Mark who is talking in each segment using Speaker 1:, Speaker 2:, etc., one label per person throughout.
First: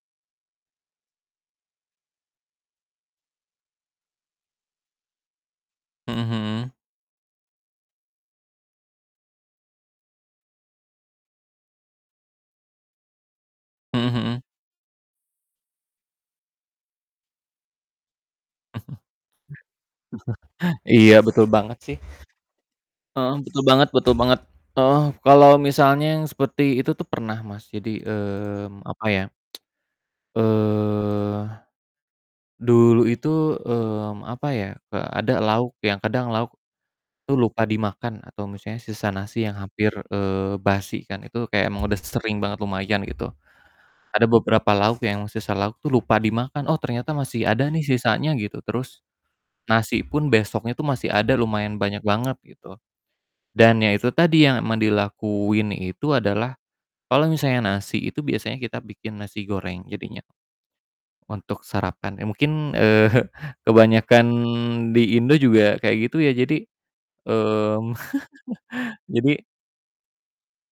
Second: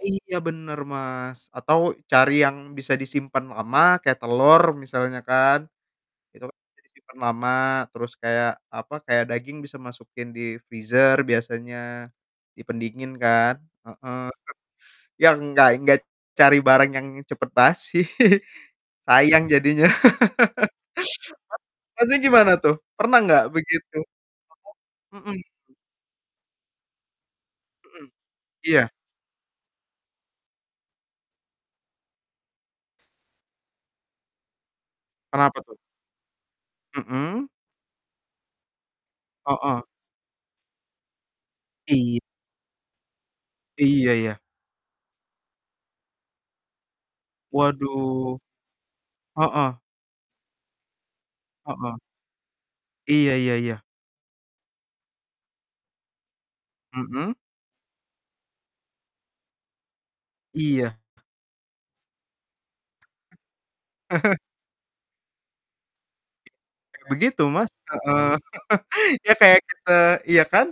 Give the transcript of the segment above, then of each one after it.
Speaker 1: Iya bener, Mas. Atau cari yang bisa disimpan lama kayak telur misalnya kan.
Speaker 2: Mhm
Speaker 1: Itu kan
Speaker 2: mhm.
Speaker 1: bisa disimpan lama. Terus kayak, apa? Kayak daging bisa masukin di freezer biasanya di pendingin kan.
Speaker 2: Mhm
Speaker 1: Heeh.
Speaker 2: mhm.
Speaker 1: Ya enggak enggak cari barang yang cepat basi. Sayang jadinya.
Speaker 2: Iya betul banget sih.
Speaker 1: Ha? Masnya gimana tuh? Pernah
Speaker 2: Heeh.
Speaker 1: nggak
Speaker 2: Betul banget
Speaker 1: begitu?
Speaker 2: betul banget. Heeh,
Speaker 1: [unintelligible] Mhm.
Speaker 2: kalau misalnya yang seperti itu tuh pernah, Mas. Jadi,
Speaker 1: Mhm.
Speaker 2: mmm,
Speaker 1: Iya.
Speaker 2: apa ya? Eee, dulu itu, mmm, apa ya, eee, ada
Speaker 1: Kenapa
Speaker 2: lauk
Speaker 1: tuh?
Speaker 2: yang kadang lauk tuh
Speaker 1: Mhm.
Speaker 2: lupa dimakan atau misalnya sisa nasi yang
Speaker 1: Heeh.
Speaker 2: hampir, eee, basi kan. Itu kayak emang udah
Speaker 1: Iya.
Speaker 2: sering banget lumayan, gitu.
Speaker 1: Iya,
Speaker 2: Ada
Speaker 1: ya.
Speaker 2: beberapa lauk yang sisa lauk tuh lupa dimakan. “Oh, ternyata masih ada, nih, sisanya,”
Speaker 1: Waduh.
Speaker 2: gitu. Terus
Speaker 1: Heeh.
Speaker 2: nasi pun besoknya itu masih ada, lumayan
Speaker 1: Heeh.
Speaker 2: banyak banget, gitu.
Speaker 1: Iya iya
Speaker 2: Dan
Speaker 1: iya.
Speaker 2: ya itu tadi, yang emang dilakuin itu adalah kalau
Speaker 1: Mhm.
Speaker 2: misalnya nasi, itu biasanya kita bikin nasi goreng jadinya.
Speaker 1: Iya.
Speaker 2: Untuk sarapan, eee, mungkin, eee, kebanyakan di Indo juga kayak gitu ya. Jadi,
Speaker 1: Begitu, Mas.
Speaker 2: mmm,
Speaker 1: Heeh.
Speaker 2: Jadi
Speaker 1: Ya kayak kita iya kan?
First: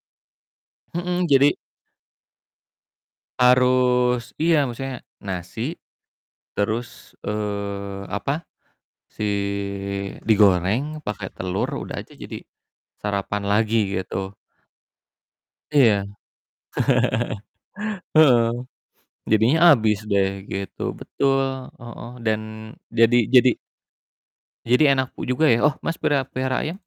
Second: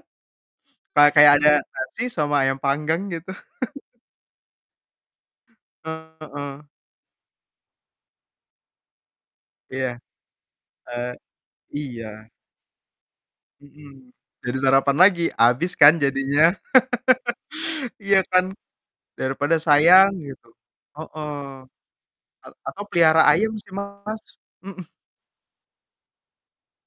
Speaker 1: Pa
Speaker 2: Mhm,
Speaker 1: kayak ada
Speaker 2: jadi
Speaker 1: nasi, sama ayam panggang, gitu.
Speaker 2: harus iya, maksudnya nasi,
Speaker 1: Heeh.
Speaker 2: terus, eee, apa? Si
Speaker 1: Iya.
Speaker 2: digoreng
Speaker 1: Eee,
Speaker 2: pakai telur udah
Speaker 1: iya.
Speaker 2: aja jadi sarapan lagi,
Speaker 1: Mhm.
Speaker 2: gitu.
Speaker 1: Jadi sarapan lagi, abis kan
Speaker 2: Iya.
Speaker 1: jadinya. Iya
Speaker 2: Heeh.
Speaker 1: kan? Daripada
Speaker 2: Jadinya habis
Speaker 1: sayang,
Speaker 2: deh,
Speaker 1: gitu.
Speaker 2: gitu,
Speaker 1: Heeh.
Speaker 2: betul, heeh. Dan
Speaker 1: A atau
Speaker 2: jadi
Speaker 1: pelihara
Speaker 2: jadi
Speaker 1: ayam sih, Mas. Mhm.
Speaker 2: jadi enak u juga ya. Oh, Mas, perea pelihara ayam?